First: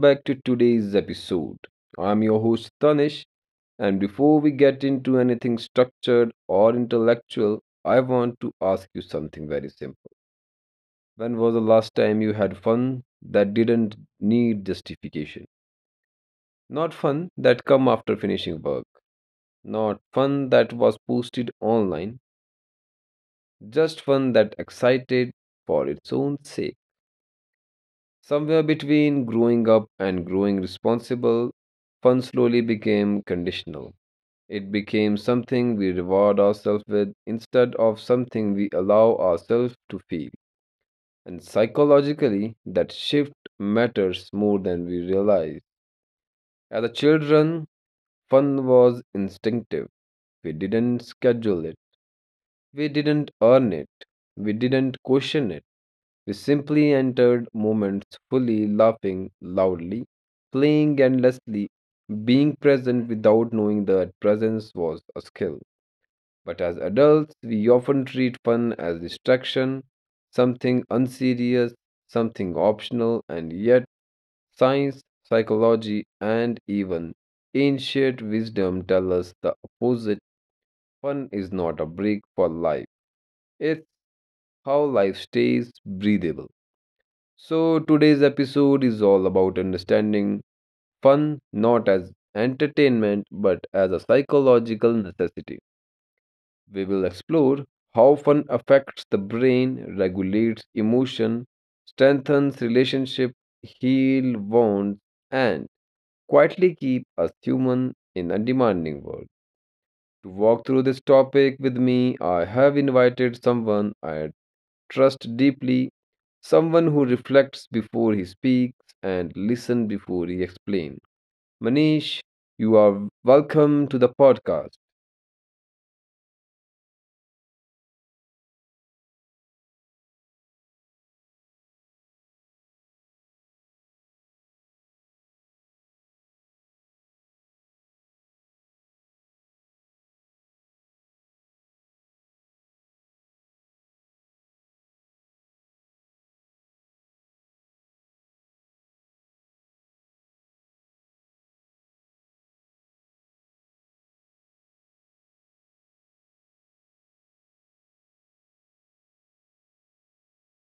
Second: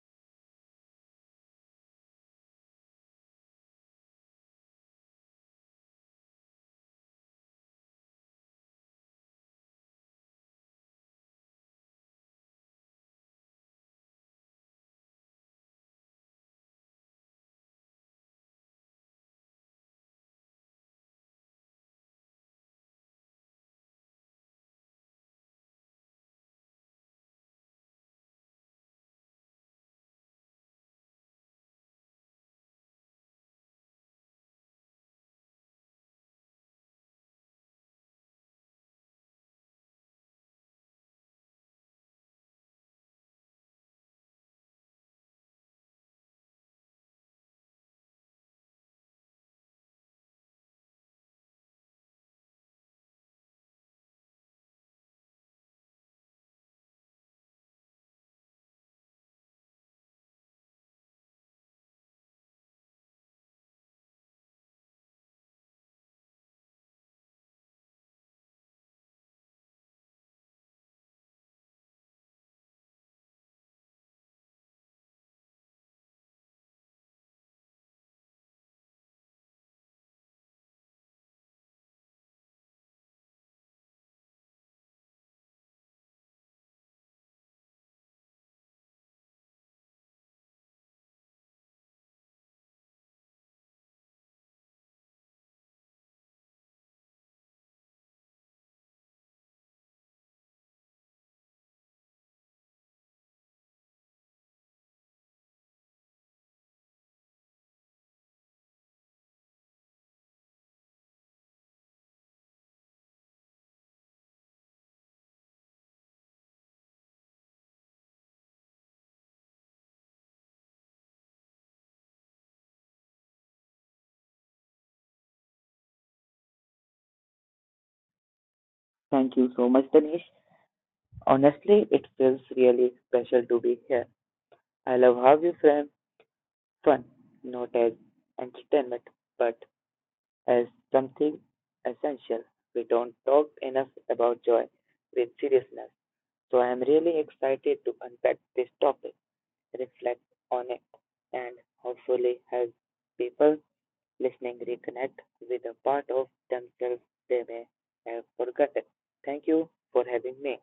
back to today's episode. I'm your host Tanish, and before we get into anything structured or intellectual, I want to ask you something very simple. When was the last time you had fun that didn't need justification? Not fun that come after finishing work, not fun that was posted online, just fun that excited for its own sake. Somewhere between growing up and growing responsible, fun slowly became conditional. It became something we reward ourselves with instead of something we allow ourselves to feel. And psychologically, that shift matters more than we realize. As a children, fun was instinctive. We didn't schedule it. We didn't earn it. We didn't question it. We simply entered moments fully, laughing loudly, playing endlessly, being present without knowing that presence was a skill. But as adults, we often treat fun as distraction, something unserious, something optional, and yet science, psychology, and even ancient wisdom tell us the opposite. Fun is not a break for life, it's how life stays breathable. So, today's episode is all about understanding fun not as entertainment but as a psychological necessity. We will explore how fun affects the brain, regulates emotion, strengthens relationship, heal wounds, and quietly keep us human in a demanding world. To walk through this topic with me, I have invited someone I trust deeply. Someone who reflects before he speaks and listens before he explains. Manish, you are welcome to the podcast. Thank you so much, Danish. Honestly, it feels really special to be here. I love how you frame fun, not as entertainment, but as something essential. We don't talk enough about joy with seriousness. So I am really excited to unpack this topic, reflect on it, and hopefully help people listening reconnect with a part of themselves they may have forgotten. Thank you for having me.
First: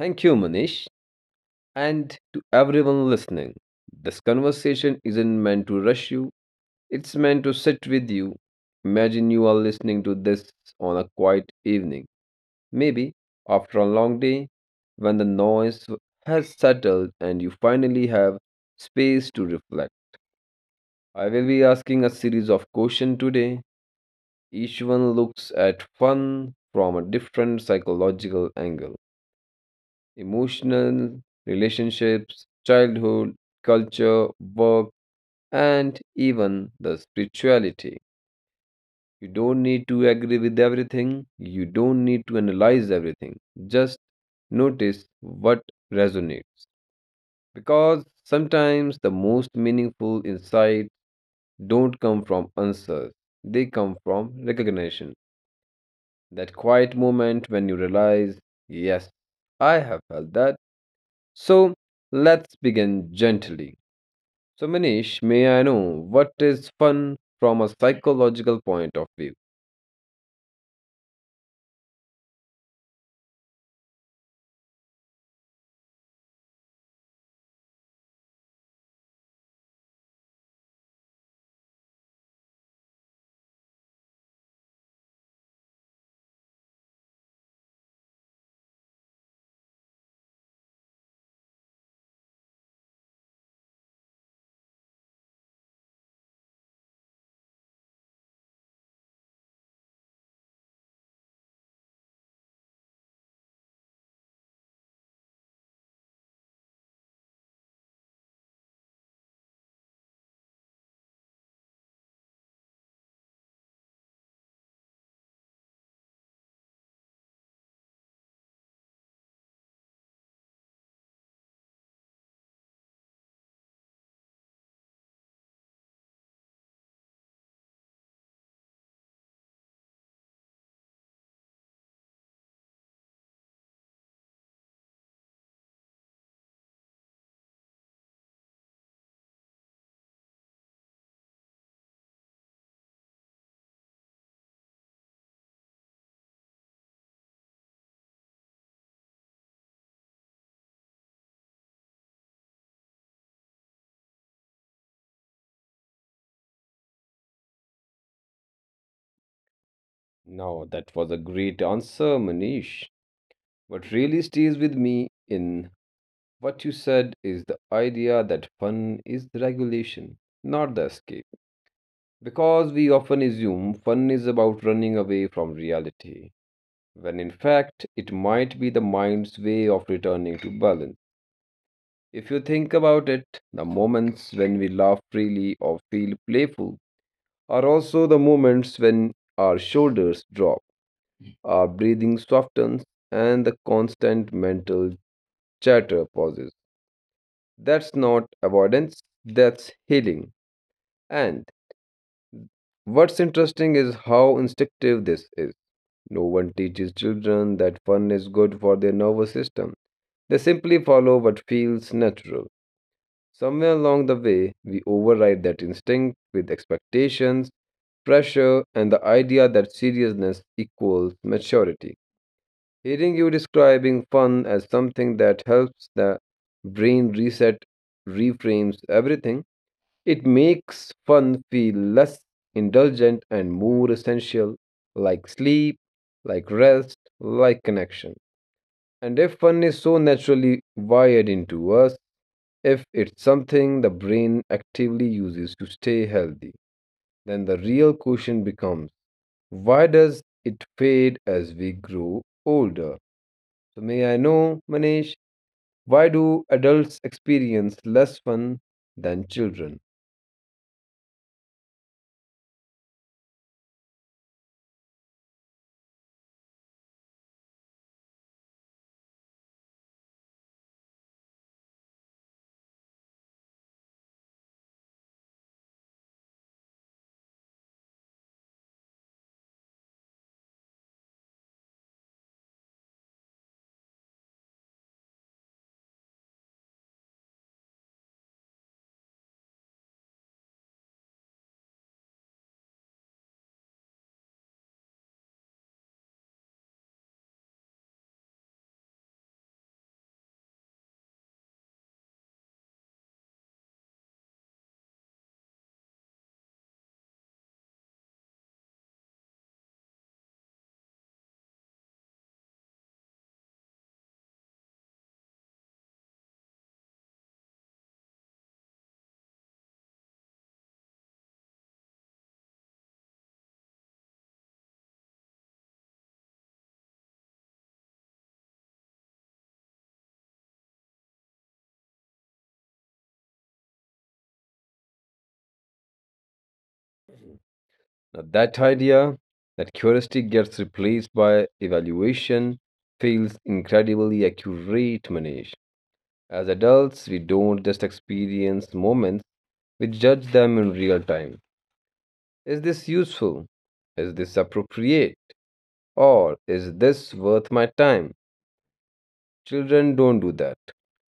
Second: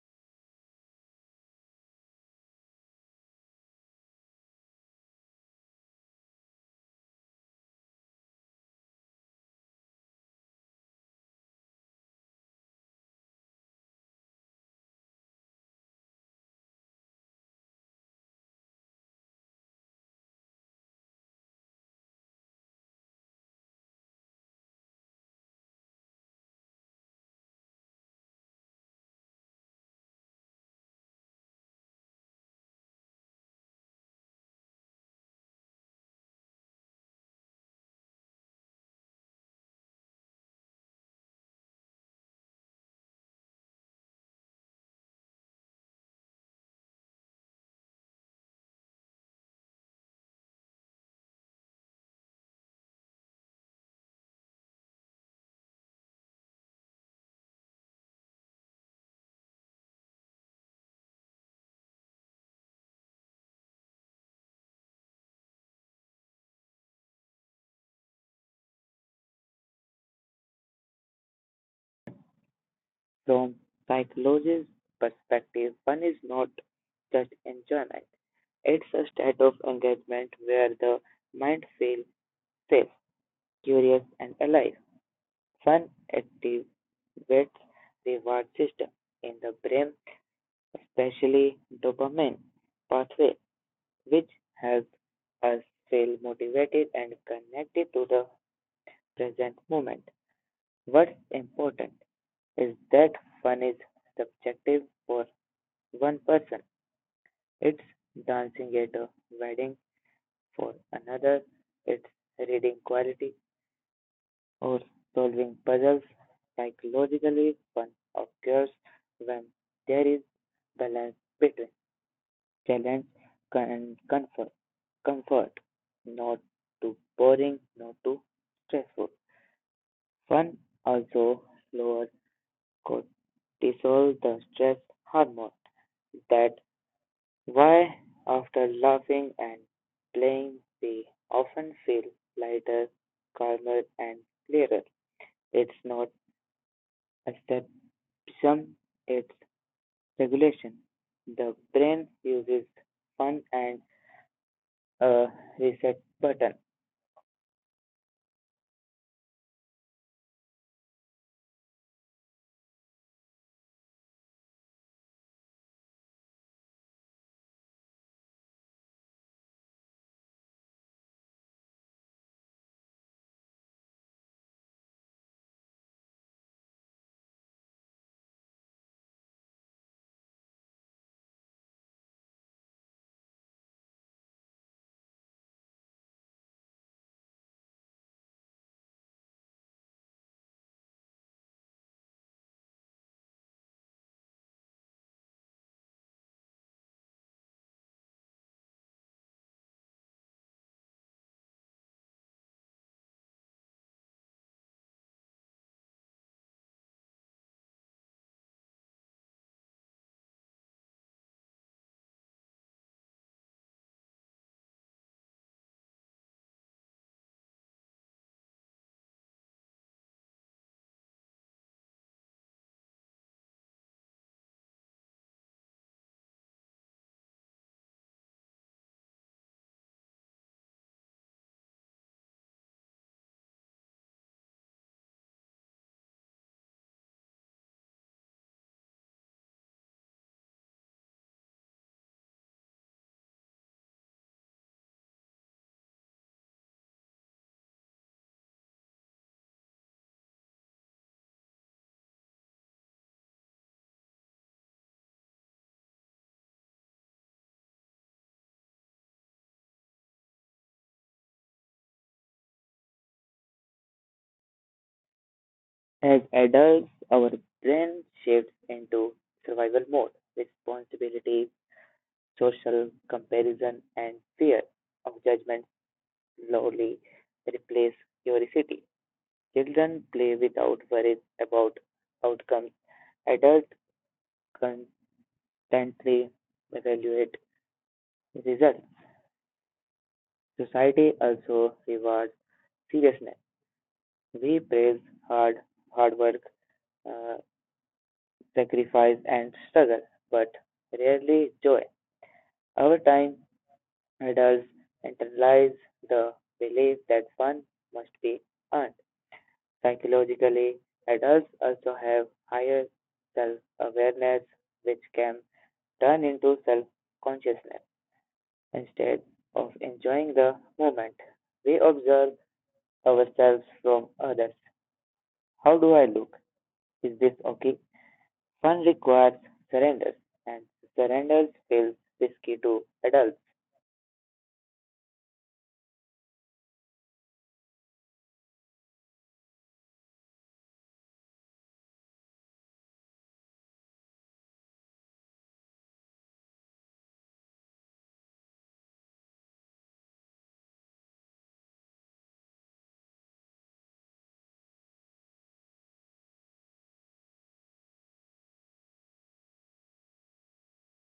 Thank you, Manish. And to everyone listening, this conversation isn't meant to rush you, it's meant to sit with you. Imagine you are listening to this on a quiet evening, maybe after a long day when the noise has settled and you finally have space to reflect. I will be asking a series of questions today. Each one looks at fun from a different psychological angle: emotional, relationships, childhood, culture, work, and even the spirituality. You don't need to agree with everything, you don't need to analyze everything. Just notice what resonates. Because sometimes the most meaningful insights don't come from answers, they come from recognition. That quiet moment when you realize, yes, I have felt that. So let's begin gently. So, Manish, may I know, what is fun from a psychological point of view? From psychologist's perspective, fun is not just enjoyment. It's a state of engagement where the mind feels safe, curious, and alive. Fun activates the reward system in the brain, especially dopamine pathway, which helps us feel motivated and connected to the present moment. What's important is that fun is subjective. For one person, it's dancing at a wedding. For another, it's reading quality or solving puzzles. Psychologically, fun occurs when there is balance between challenge and comfort. Comfort, not too boring, not too stressful. Fun also lowers cortisol, the stress hormone that. Why, after laughing and playing we often feel lighter, calmer and clearer. It's not escapism, it's regulation. The brain uses fun and a reset button. Now, that was a great answer, Manish. What really stays with me in what you said is the idea that fun is the regulation, not the escape. Because we often assume fun is about running away from reality, when in fact it might be the mind's way of returning to balance. If you think about it, the moments when we laugh freely or feel playful are also the moments when our shoulders drop, our breathing softens, and the constant mental chatter pauses. That's not avoidance, that's healing. And what's interesting is how instinctive this is. No one teaches children that fun is good for their nervous system. They simply follow what feels natural. Somewhere along the way, we override that instinct with expectations, pressure, and the idea that seriousness equals maturity. Hearing you describing fun as something that helps the brain reset reframes everything. It makes fun feel less indulgent and more essential, like sleep, like rest, like connection. And if fun is so naturally wired into us, if it's something the brain actively uses to stay healthy, then the real question becomes, why does it fade as we grow older? So, may I know, Manish, why do adults experience less fun than children? As adults, our brain shifts into survival mode. Responsibility, social comparison, and fear of judgment slowly replace curiosity. Children play without worries about outcomes. Adults constantly evaluate results. Society also rewards seriousness. We praise hard, hard work, uh, sacrifice, and struggle, but rarely joy. Over time, adults internalize the belief that fun must be earned. Psychologically, adults also have higher self awareness, which can turn into self consciousness. Instead of enjoying the moment, we observe ourselves from others. How do I look? Is this okay? Fun requires surrender, and surrender feels risky to adults. Now, that idea that curiosity gets replaced by evaluation feels incredibly accurate, Manish. As adults, we don't just experience moments, we judge them in real time. Is this useful? Is this appropriate? Or is this worth my time? Children don't do that.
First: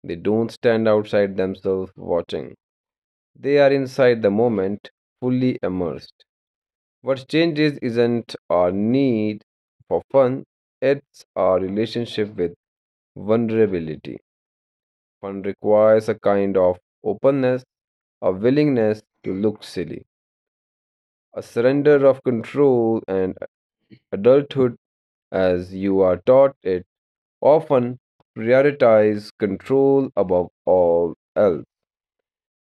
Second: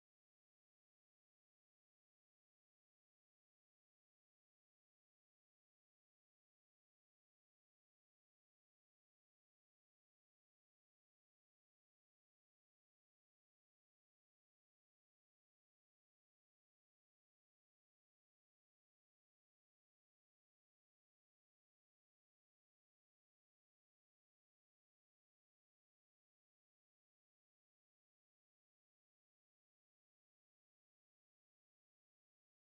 They don't stand outside themselves watching. They are inside the moment, fully immersed. What changes isn't our need for fun, it's our relationship with vulnerability. Fun requires a kind of openness, a willingness to look silly, a surrender of control, and adulthood, as you are taught it, often prioritize control above all else.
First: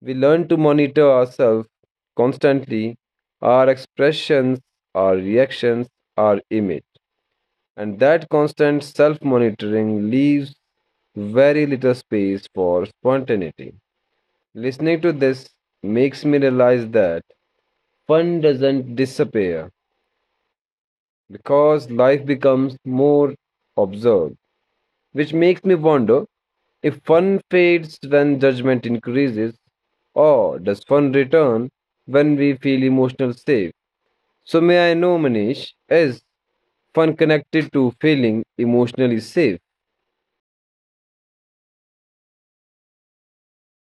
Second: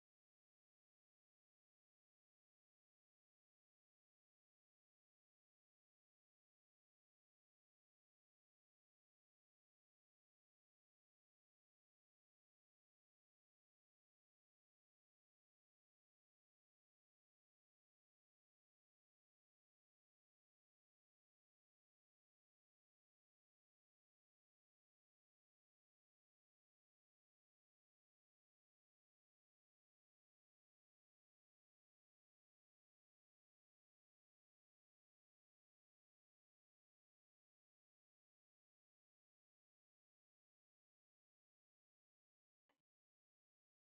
We learn to monitor ourselves constantly, our expressions, our reactions, our image. And that constant self monitoring leaves very little space for spontaneity. Listening to this makes me realize that fun doesn't disappear because life becomes more observed. Which makes me wonder, if fun fades when judgment increases, or does fun return when we feel emotional safe? So, may I know, Manish, is fun connected to feeling emotionally safe?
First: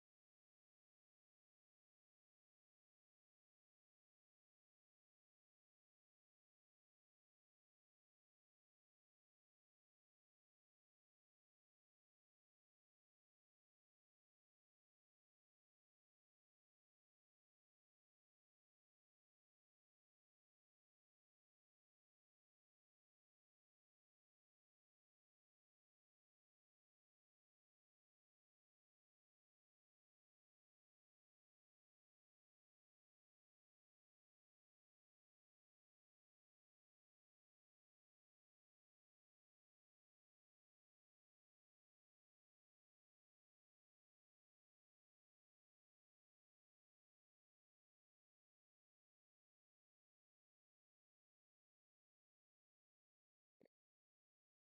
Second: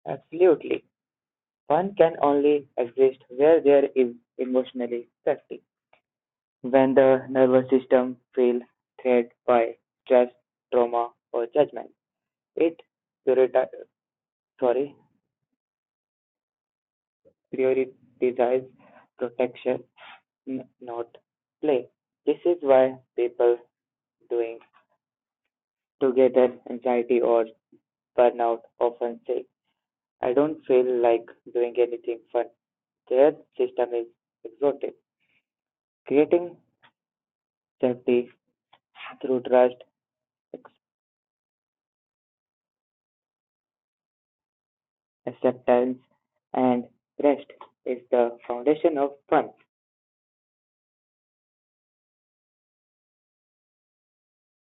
Absolutely. Fun can only exist where there is emotionally safety. When the nervous system feels threatened by stress, trauma, or judgment, it purita- sorry, prioritise protection, not play. This is why people doing together anxiety or burnout often say, I don't feel like doing anything fun. Their system is exhausted. Creating safety through trust, acceptance, and rest is the foundation of fun.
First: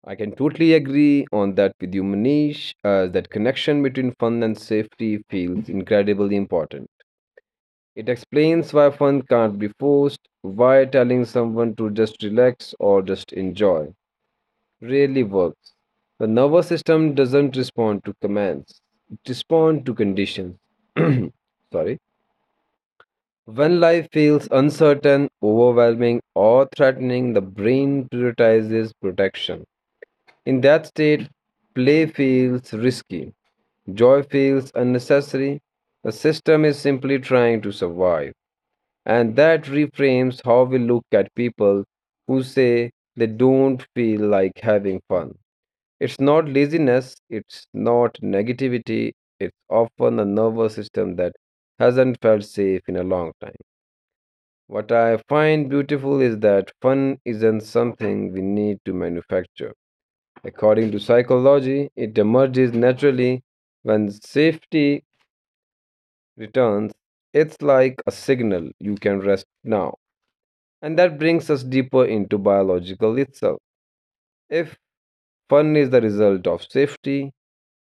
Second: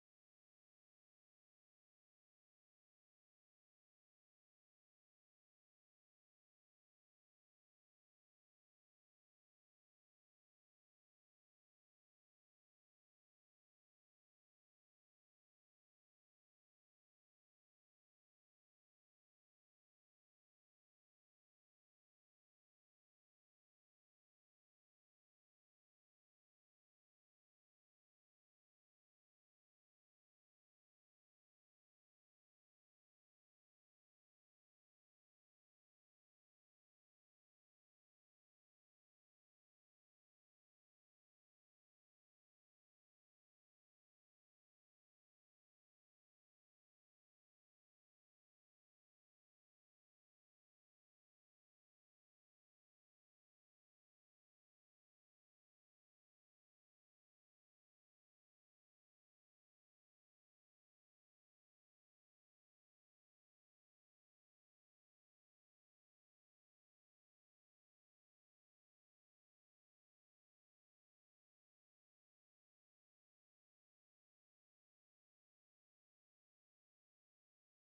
I can totally agree on that with you, Manish, as that connection between fun and safety feels incredibly important. It explains why fun can't be forced, why telling someone to just relax or just enjoy rarely works. The nervous system doesn't respond to commands, it responds to conditions. Sorry. When life feels uncertain, overwhelming, or threatening, the brain prioritizes protection. In that state, play feels risky, joy feels unnecessary. The system is simply trying to survive. And that reframes how we look at people who say they don't feel like having fun. It's not laziness, it's not negativity, it's often a nervous system that hasn't felt safe in a long time. What I find beautiful is that fun isn't something we need to manufacture. According to psychology, it emerges naturally when safety returns. It's like a signal: you can rest now. And that brings us deeper into biological itself. If fun is the result of safety,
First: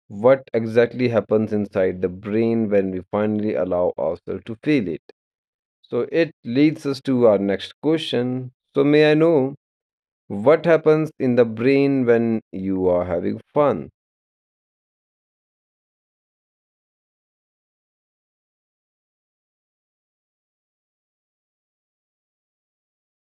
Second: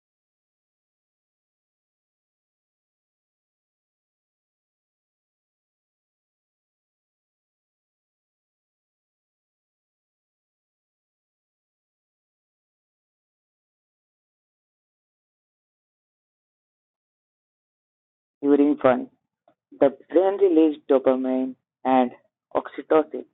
what exactly happens inside the brain when we finally allow ourselves to feel it? So it leads us to our next question. So, may I know, what happens in the brain when you are having fun? During fun, the brain releases dopamine and oxytocin.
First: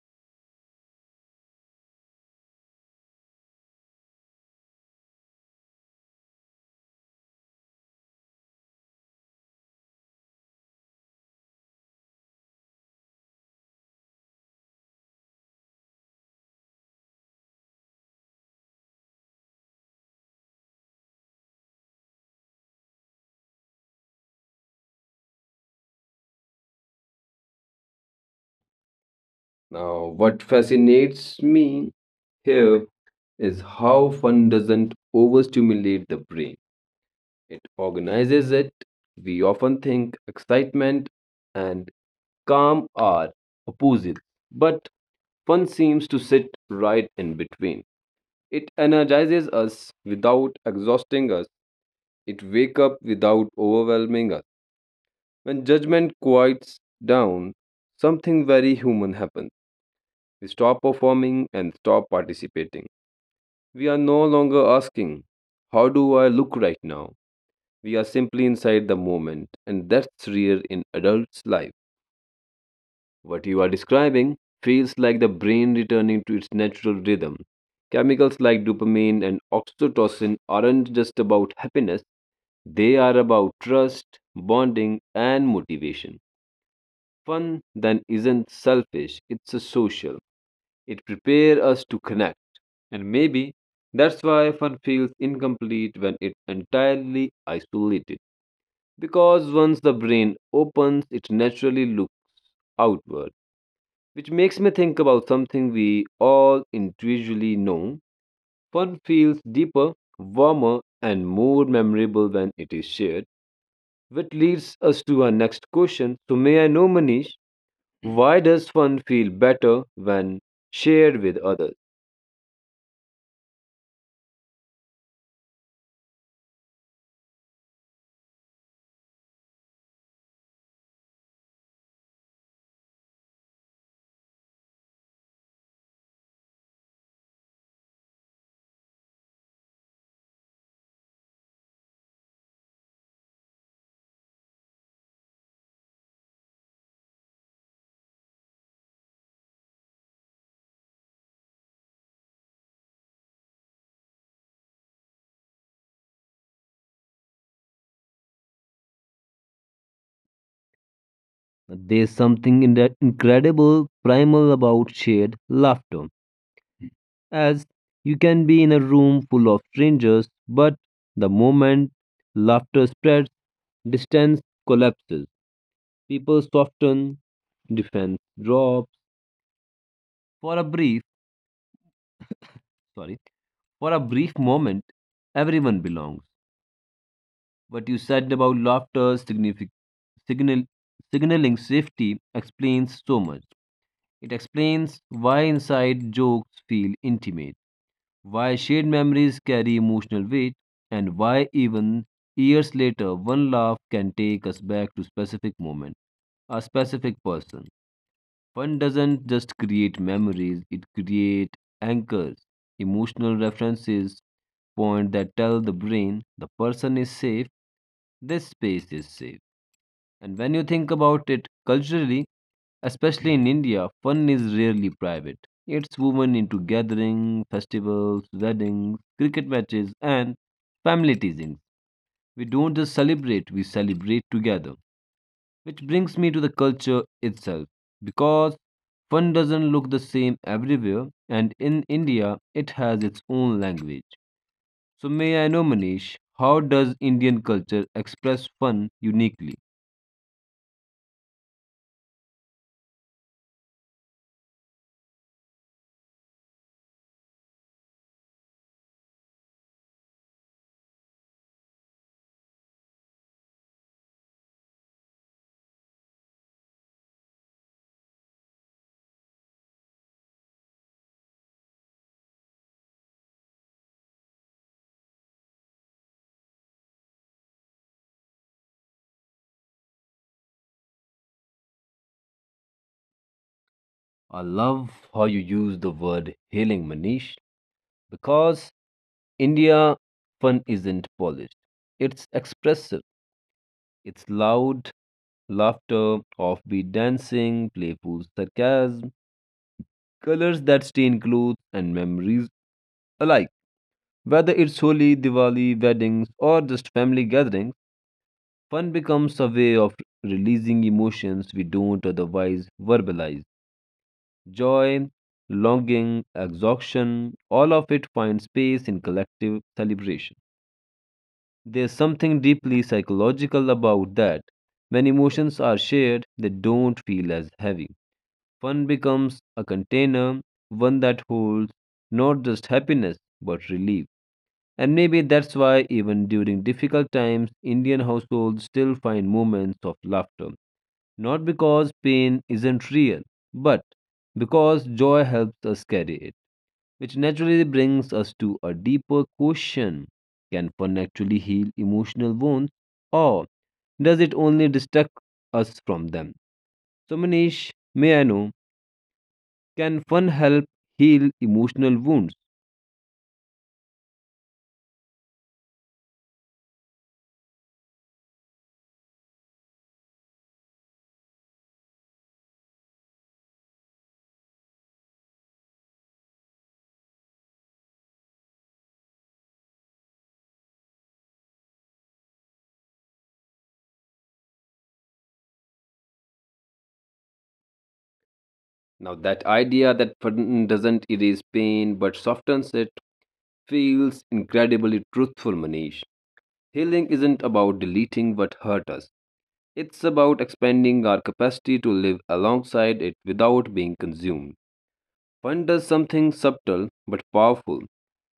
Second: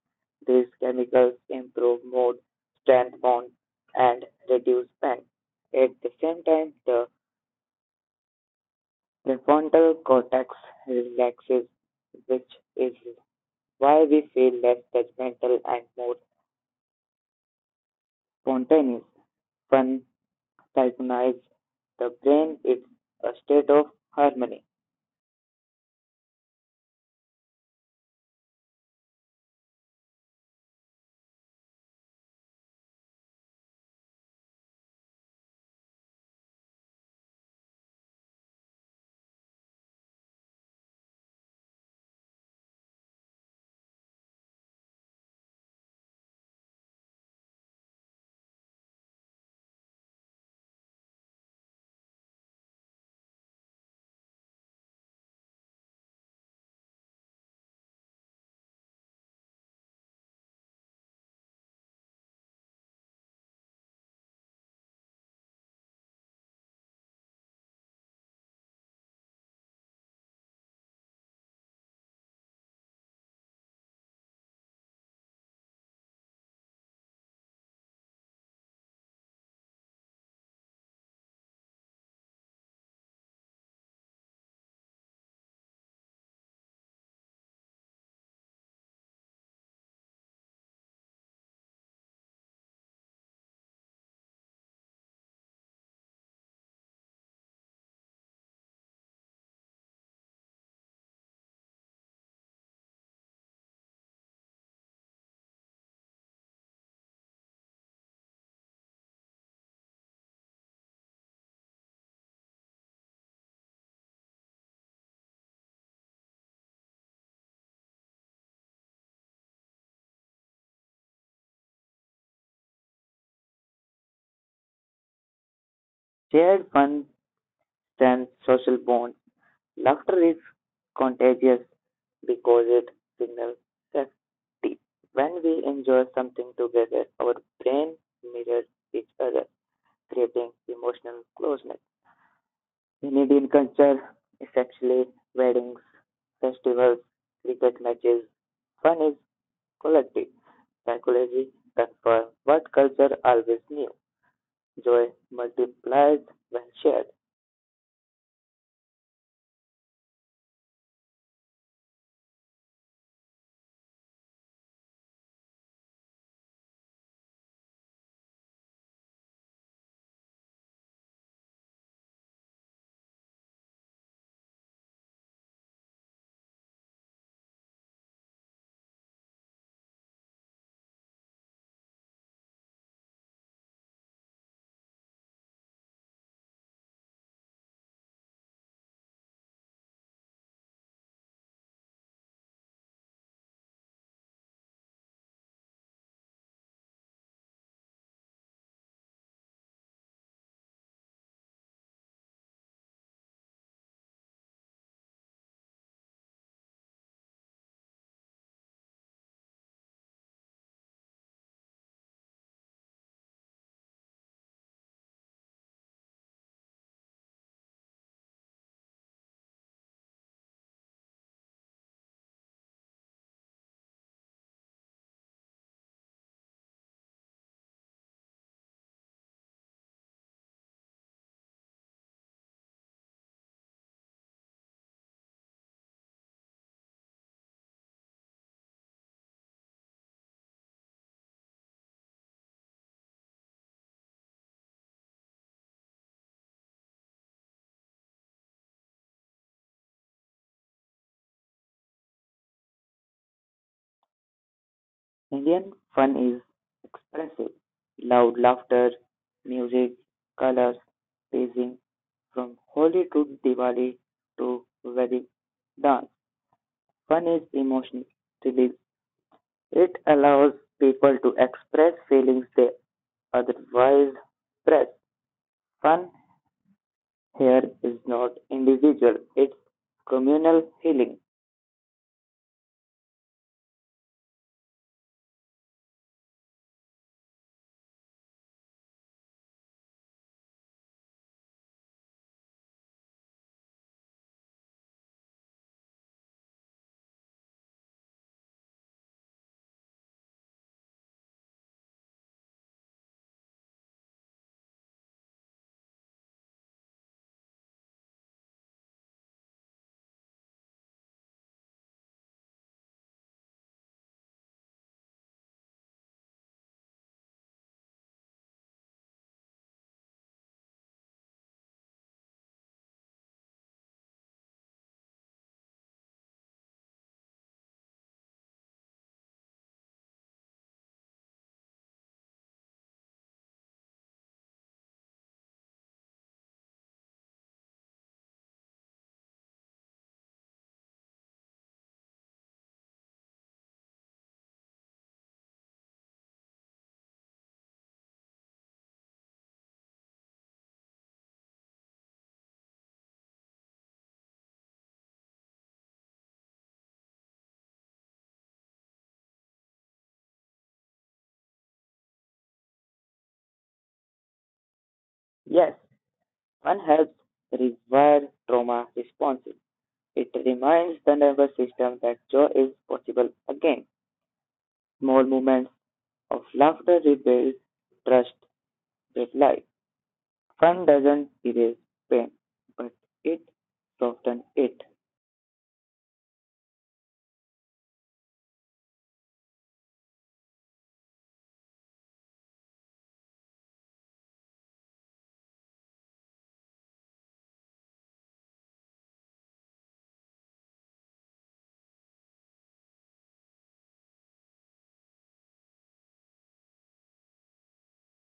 These chemicals improve mood, strengthen bonds, and reduce pain. At the same time, the prefrontal cortex relaxes, which is why we feel less judgmental and more spontaneous. Fun synchronizes the brain is a state of harmony. Now, what fascinates me here is how fun doesn't overstimulate the brain. It organizes it. We often think excitement and calm are opposites, but fun seems to sit right in between. It energizes us without exhausting us. It wakes up without overwhelming us. When judgment quiets down, something very human happens. We stop performing and stop participating. We are no longer asking, how do I look right now? We are simply inside the moment, and that's rare in adults' life. What you are describing feels like the brain returning to its natural rhythm. Chemicals like dopamine and oxytocin aren't just about happiness, they are about trust, bonding, and motivation. Fun then isn't selfish, it's a social. It prepares us to connect. And maybe that's why fun feels incomplete when it's entirely isolated. Because once the brain opens, it naturally looks outward, which makes me think about something we all individually know. Fun feels deeper, warmer, and more memorable when it is shared, which leads us to our next question. So, may I know, Manish, why does fun feel better when shared with others? Shared fun strengthens social bonds. Laughter is contagious because it signals safety. When we enjoy something together, our brain mirrors each other, creating emotional closeness. In Indian culture, especially weddings, festivals, cricket matches, fun is collective. Psychology confirms what culture always knew. Joy multiplies when shared. There's something in that incredible primal about shared laughter. As you can be in a room full of strangers, but the moment laughter spreads, distance collapses. People soften, defense drops. For a brief, sorry, for a brief moment, everyone belongs. What you said about laughter, signal, signaling safety, explains so much. It explains why inside jokes feel intimate, why shared memories carry emotional weight, and why even years later, one laugh can take us back to a specific person. Fun doesn't just create memories, it creates anchors, emotional references, point that tell the brain the person is safe, this space is safe. And when you think about it culturally, especially in India, fun is rarely private. It's woven into gatherings, festivals, weddings, cricket matches, and family teasings. We don't just celebrate, we celebrate together. Which brings me to the culture itself, because fun doesn't look the same everywhere, and in India, it has its own language. So, may I know, Manish, how does Indian culture express fun uniquely? Indian fun is expressive. Loud laughter, music, colors, pacing. From Holi to Diwali to Wedding dance, fun is emotional release. It allows people to express feelings they otherwise suppress. Fun here is not individual, it's communal healing. I love how you use the word healing, Manish, because India fun isn't polished. It's expressive, it's loud, laughter, offbeat dancing, playful sarcasm, colors that stain clothes, and memories alike. Whether it's Holi, Diwali, weddings, or just family gatherings, fun becomes a way of releasing emotions we don't otherwise verbalize. Joy, longing, exhaustion, all of it finds space in collective celebration. There's something deeply psychological about that. When emotions are shared, they don't feel as heavy. Fun becomes a container, one that holds not just happiness, but relief. And maybe that's why, even during difficult times, Indian households still find moments of laughter. Not because pain isn't real, but because joy helps us carry it. Which naturally brings us to a deeper question. Can fun actually heal emotional wounds, or does it only distract us from them? So, Manish, may I know, can fun help heal emotional wounds? Yes, fun helps rewire trauma responses. It reminds the nervous system that joy is possible again. Small moments of laughter rebuild trust with life. Fun doesn't erase pain, but it softens it. Now, that idea that pardon doesn't erase pain but softens it feels incredibly truthful, Manish. Healing isn't about deleting what hurt us, it's about expanding our capacity to live alongside it without being consumed. Fun does something subtle but powerful.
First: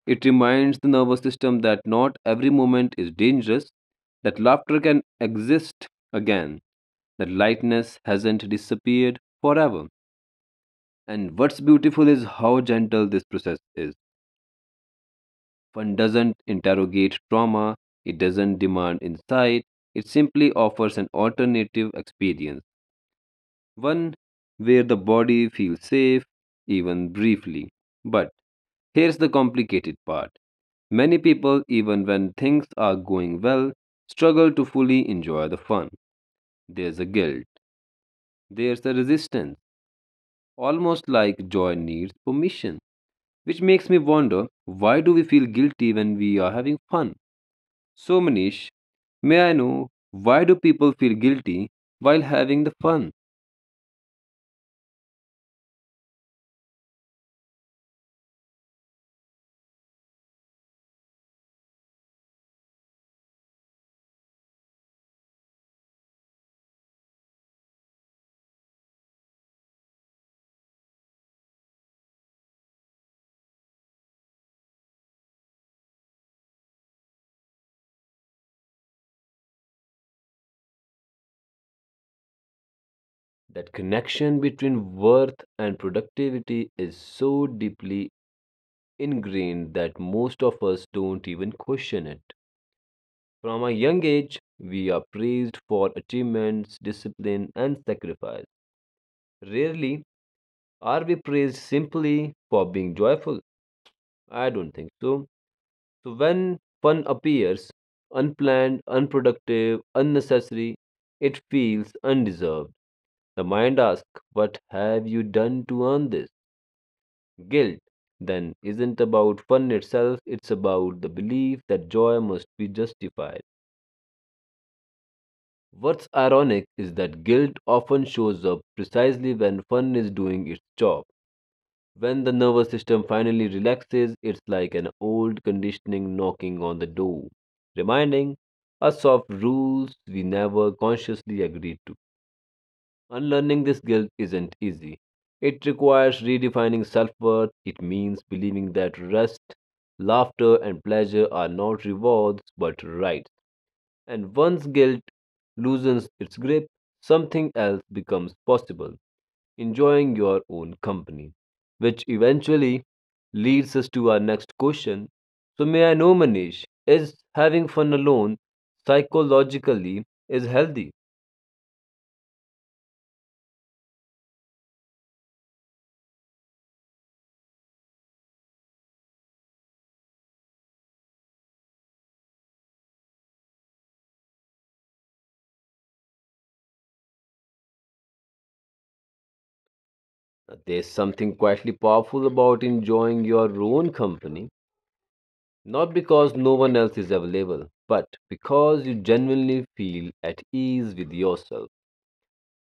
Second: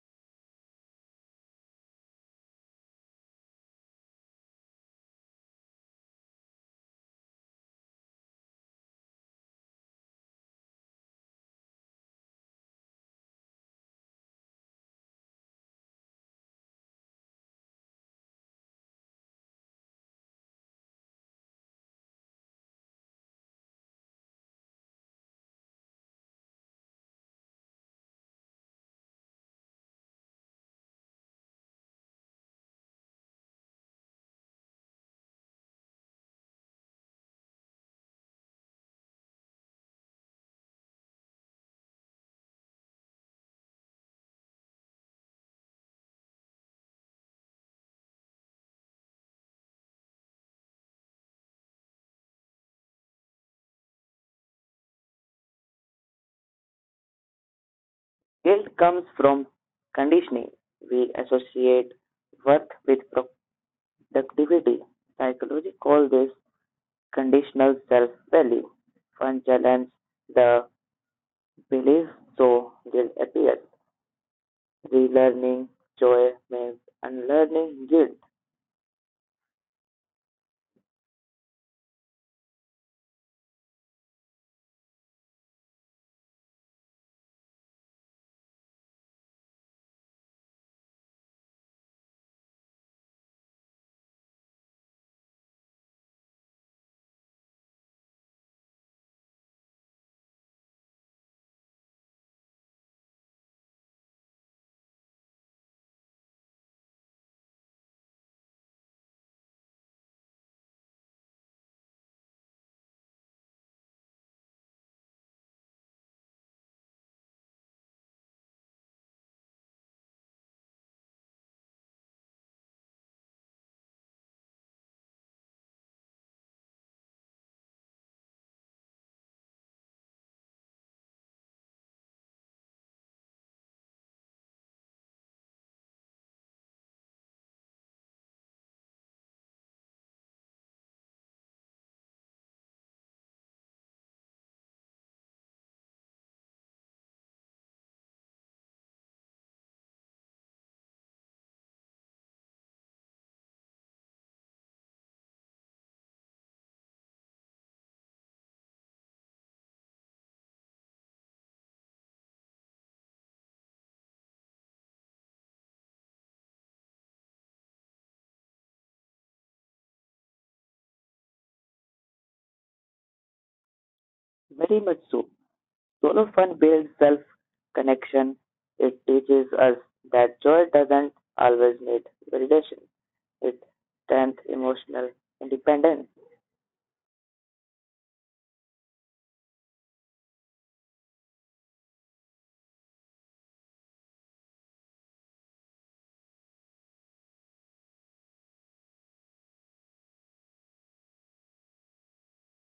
It reminds the nervous system that not every moment is dangerous, that laughter can exist again, that lightness hasn't disappeared forever. And what's beautiful is how gentle this process is. Fun doesn't interrogate trauma, it doesn't demand insight, it simply offers an alternative experience, one where the body feels safe, even briefly. But here's the complicated part. Many people, even when things are going well, struggle to fully enjoy the fun. There's a guilt, there's a resistance, almost like joy needs permission. Which makes me wonder, why do we feel guilty when we are having fun? So, Manish, may I know why do people feel guilty while having the fun? Guilt comes from conditioning. We associate worth with productivity. Psychology call this conditional self-value. Fun challenges the belief, so guilt appears. Relearning joy means unlearning guilt. That connection between worth and productivity is so deeply ingrained that most of us don't even question it. From a young age, we are praised for achievements, discipline, and sacrifice. Rarely are we praised simply for being joyful. I don't think so. So when fun appears, unplanned, unproductive, unnecessary, it feels undeserved. The mind asks, what have you done to earn this? Guilt then isn't about fun itself, it's about the belief that joy must be justified. What's ironic is that guilt often shows up precisely when fun is doing its job. When the nervous system finally relaxes, it's like an old conditioning knocking on the door, reminding us of rules we never consciously agreed to. Unlearning this guilt isn't easy. It requires redefining self worth. It means believing that rest, laughter, and pleasure are not rewards but rights. And once guilt loosens its grip, something else becomes possible: enjoying your own company, which eventually leads us to our next question. So, may I know, Manish, is having fun alone psychologically is healthy? Very much so. Solo fun builds self-connection. It teaches us that joy doesn't always need validation. With strength, emotional independence. Now, there's something quietly powerful about enjoying your own company, not because no one else is available, but because you genuinely feel at ease with yourself.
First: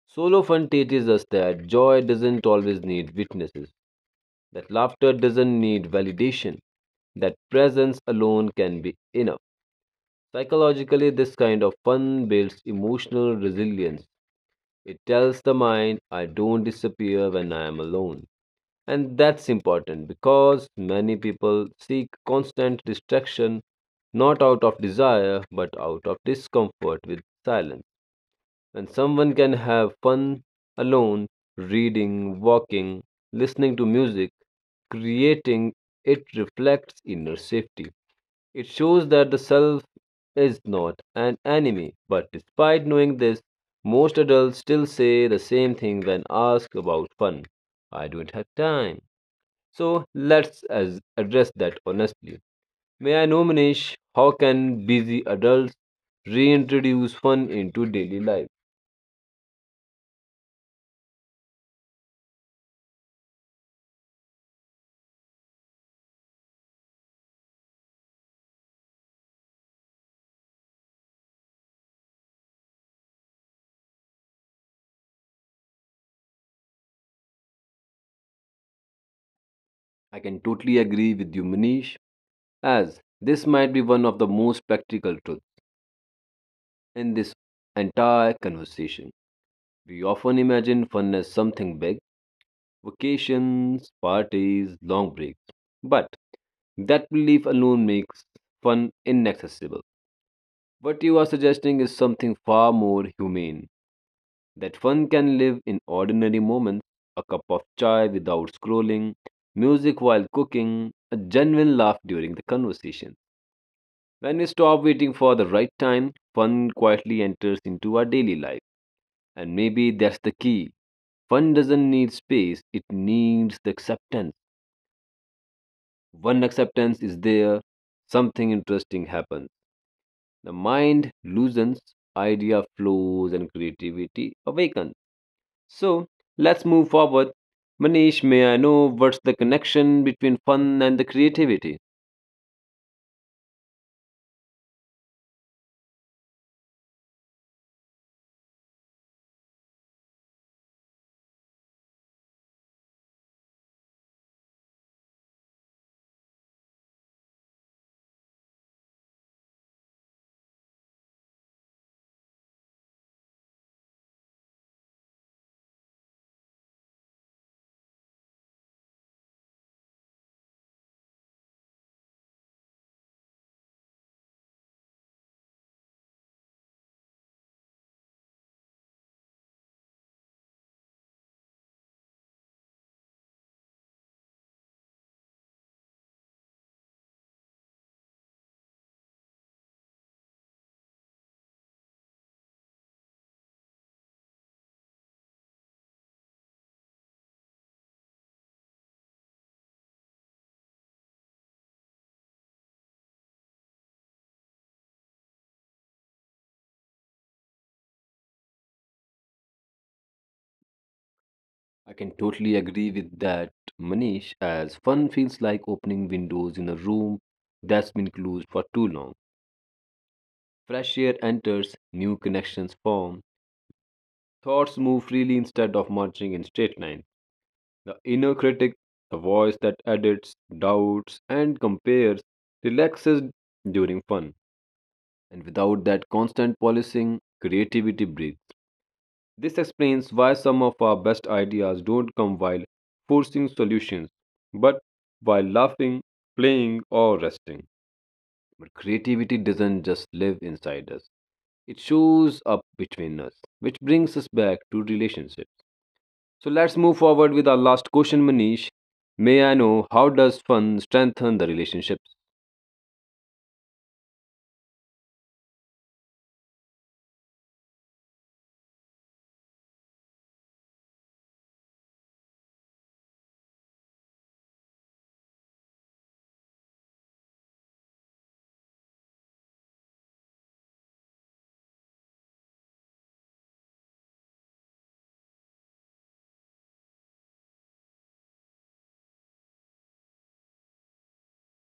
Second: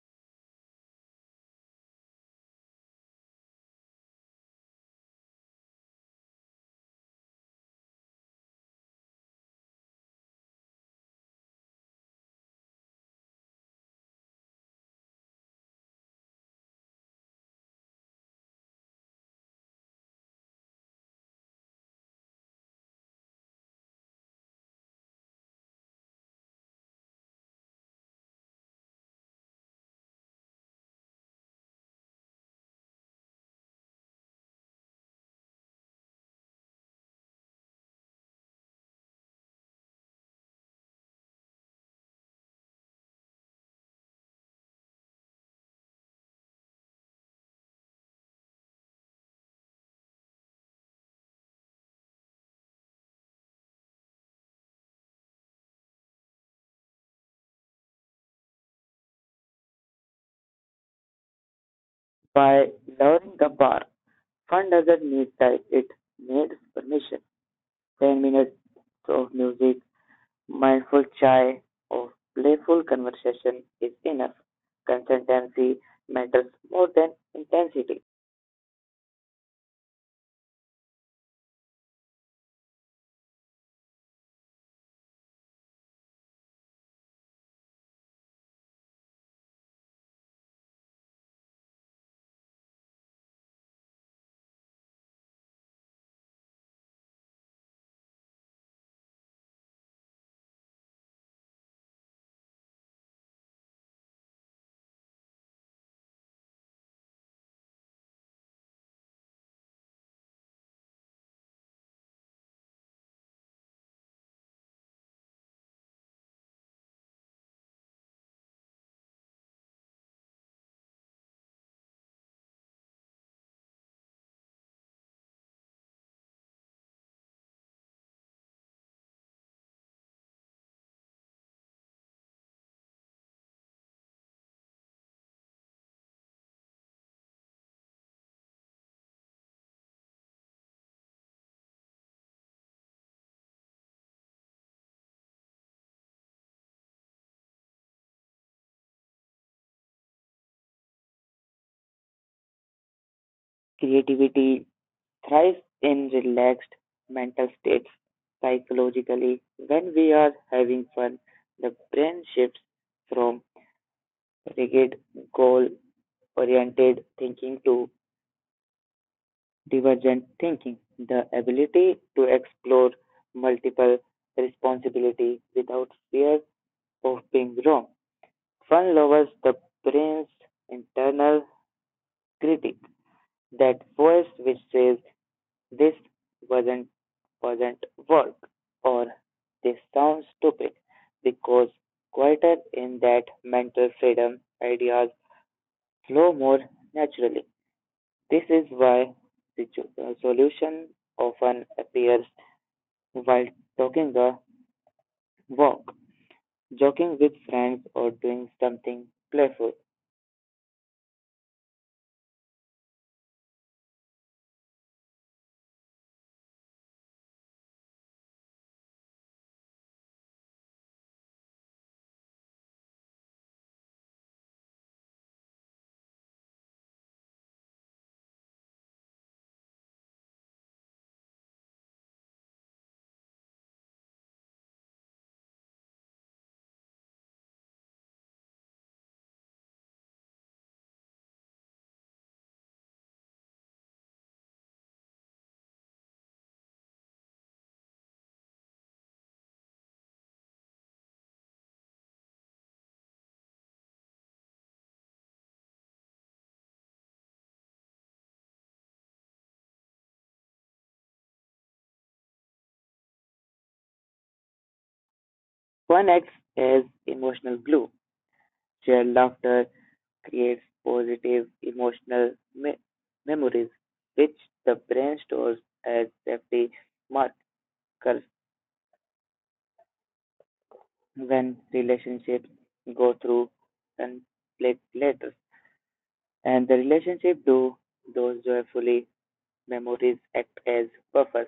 Solo fun teaches us that joy doesn't always need witnesses, that laughter doesn't need validation, that presence alone can be enough. Psychologically, this kind of fun builds emotional resilience. It tells the mind, I don't disappear when I am alone. And that's important because many people seek constant distraction not out of desire but out of discomfort with silence. And someone can have fun alone, reading, walking, listening to music, creating. It reflects inner safety. It shows that the self is not an enemy. But despite knowing this, most adults still say the same thing when asked about fun. I don't have time. So let's as address that honestly. May I know, Manish, how can busy adults reintroduce fun into daily life? By lowering the bar, fun doesn't need type, it needs permission. 10 minutes of music, mindful chai, or playful conversation is enough. Consistency matters more than intensity. I can totally agree with you, Manish, as this might be one of the most practical truths in this entire conversation. We often imagine fun as something big: vacations, parties, long breaks. But that belief alone makes fun inaccessible. What you are suggesting is something far more humane: that fun can live in ordinary moments, a cup of chai without scrolling, music while cooking, a genuine laugh during the conversation. When we stop waiting for the right time, fun quietly enters into our daily life. And maybe that's the key. Fun doesn't need space, it needs the acceptance. When acceptance is there, something interesting happens. The mind loosens, idea flows, and creativity awakens. So let's move forward. Manish, may I know what's the connection between fun and the creativity? Creativity thrives in relaxed mental states. Psychologically, when we are having fun, the brain shifts from rigid goal oriented thinking to divergent thinking, the ability to explore multiple responsibility without fear of being wrong. Fun lowers the brain's internal critic, that voice which says this wasn't wasn't work or this sounds stupid because quieter in that mental freedom ideas flow more naturally. This is why the solution often appears while taking a walk, joking with friends, or doing something playful. I can totally agree with that, Manish, as fun feels like opening windows in a room that's been closed for too long. Fresh air enters, new connections form, thoughts move freely instead of marching in straight lines. The inner critic, the voice that edits, doubts, and compares, relaxes during fun. And without that constant policing, creativity breathes. This explains why some of our best ideas don't come while forcing solutions, but while laughing, playing, or resting. But creativity doesn't just live inside us, it shows up between us, which brings us back to relationships. So let's move forward with our last question, Manish. May I know how does fun strengthen the relationships? Fun acts as emotional glue. Shared laughter creates positive emotional memories, which the brain stores as safety markers when relationships go through conflict later. And the relationship do those joyfully. Memories act as buffers.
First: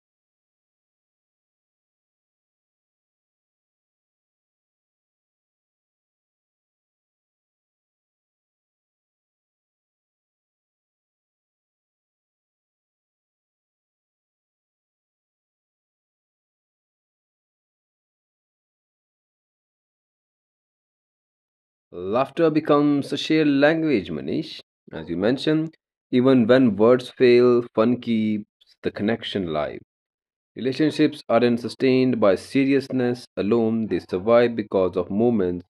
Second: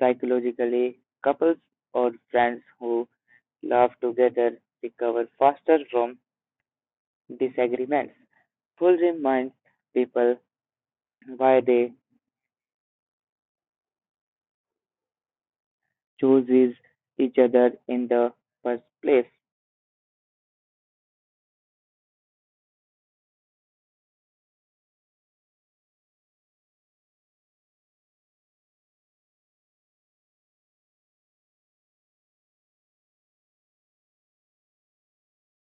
Psychologically, couples or friends who laugh together recover faster from disagreements. Full reminds people why they choose each other in the first place. Laughter becomes a shared language, Manish. As you mentioned, even when words fail, fun keeps the connection live. Relationships aren't sustained by seriousness alone, they survive because of moments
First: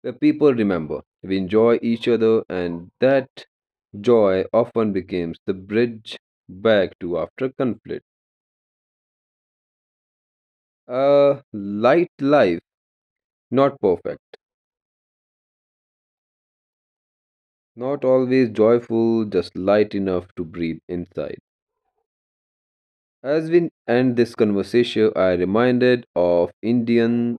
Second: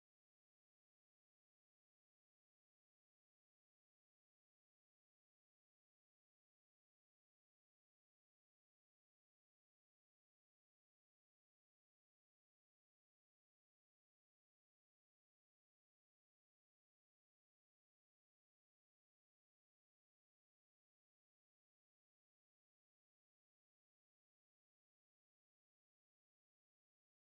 where people remember. We enjoy each other, and that joy often becomes the bridge back to after conflict. A light life, not perfect, not always joyful, just light enough to breathe inside. As we end this conversation, I reminded of Indian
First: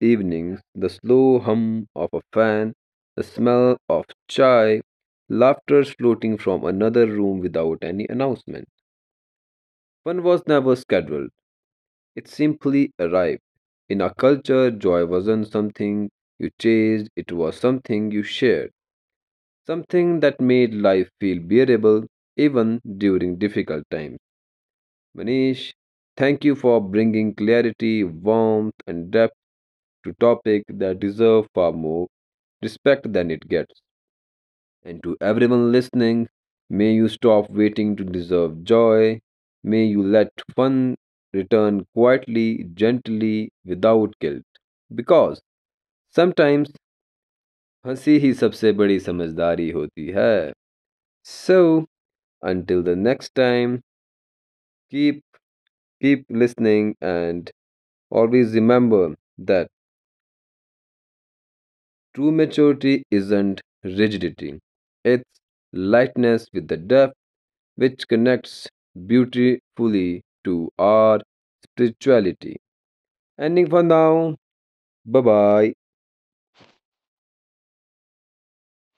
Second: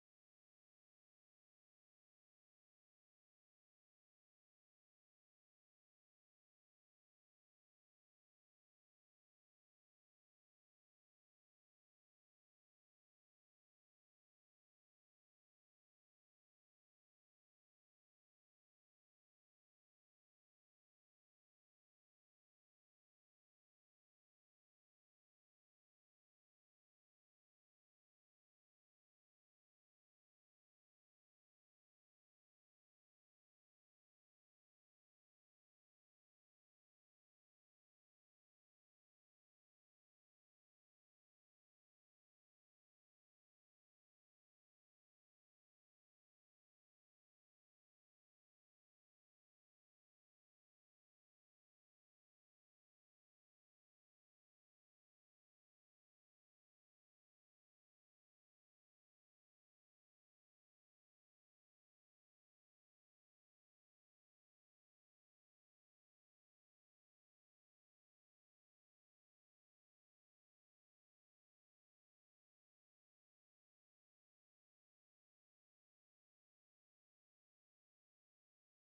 evenings, the slow hum of a fan, the smell of chai, laughter floating from another room without any announcement. Fun was never scheduled, it simply arrived. In our culture, joy wasn't something you chased, it was something you shared, something that made life feel bearable even during difficult times. Manish, thank you for bringing clarity, warmth, and depth to topics that deserve far more respect than it gets. And to everyone listening, may you stop waiting to deserve joy. May you let fun return quietly, gently, without guilt. Because sometimes हंसी ही सबसे बड़ी समझदारी होती है. So until the next time, keep keep listening and always remember that. True maturity isn't rigidity, it's lightness with the depth which connects beautifully to our spirituality. Ending for now. Bye bye.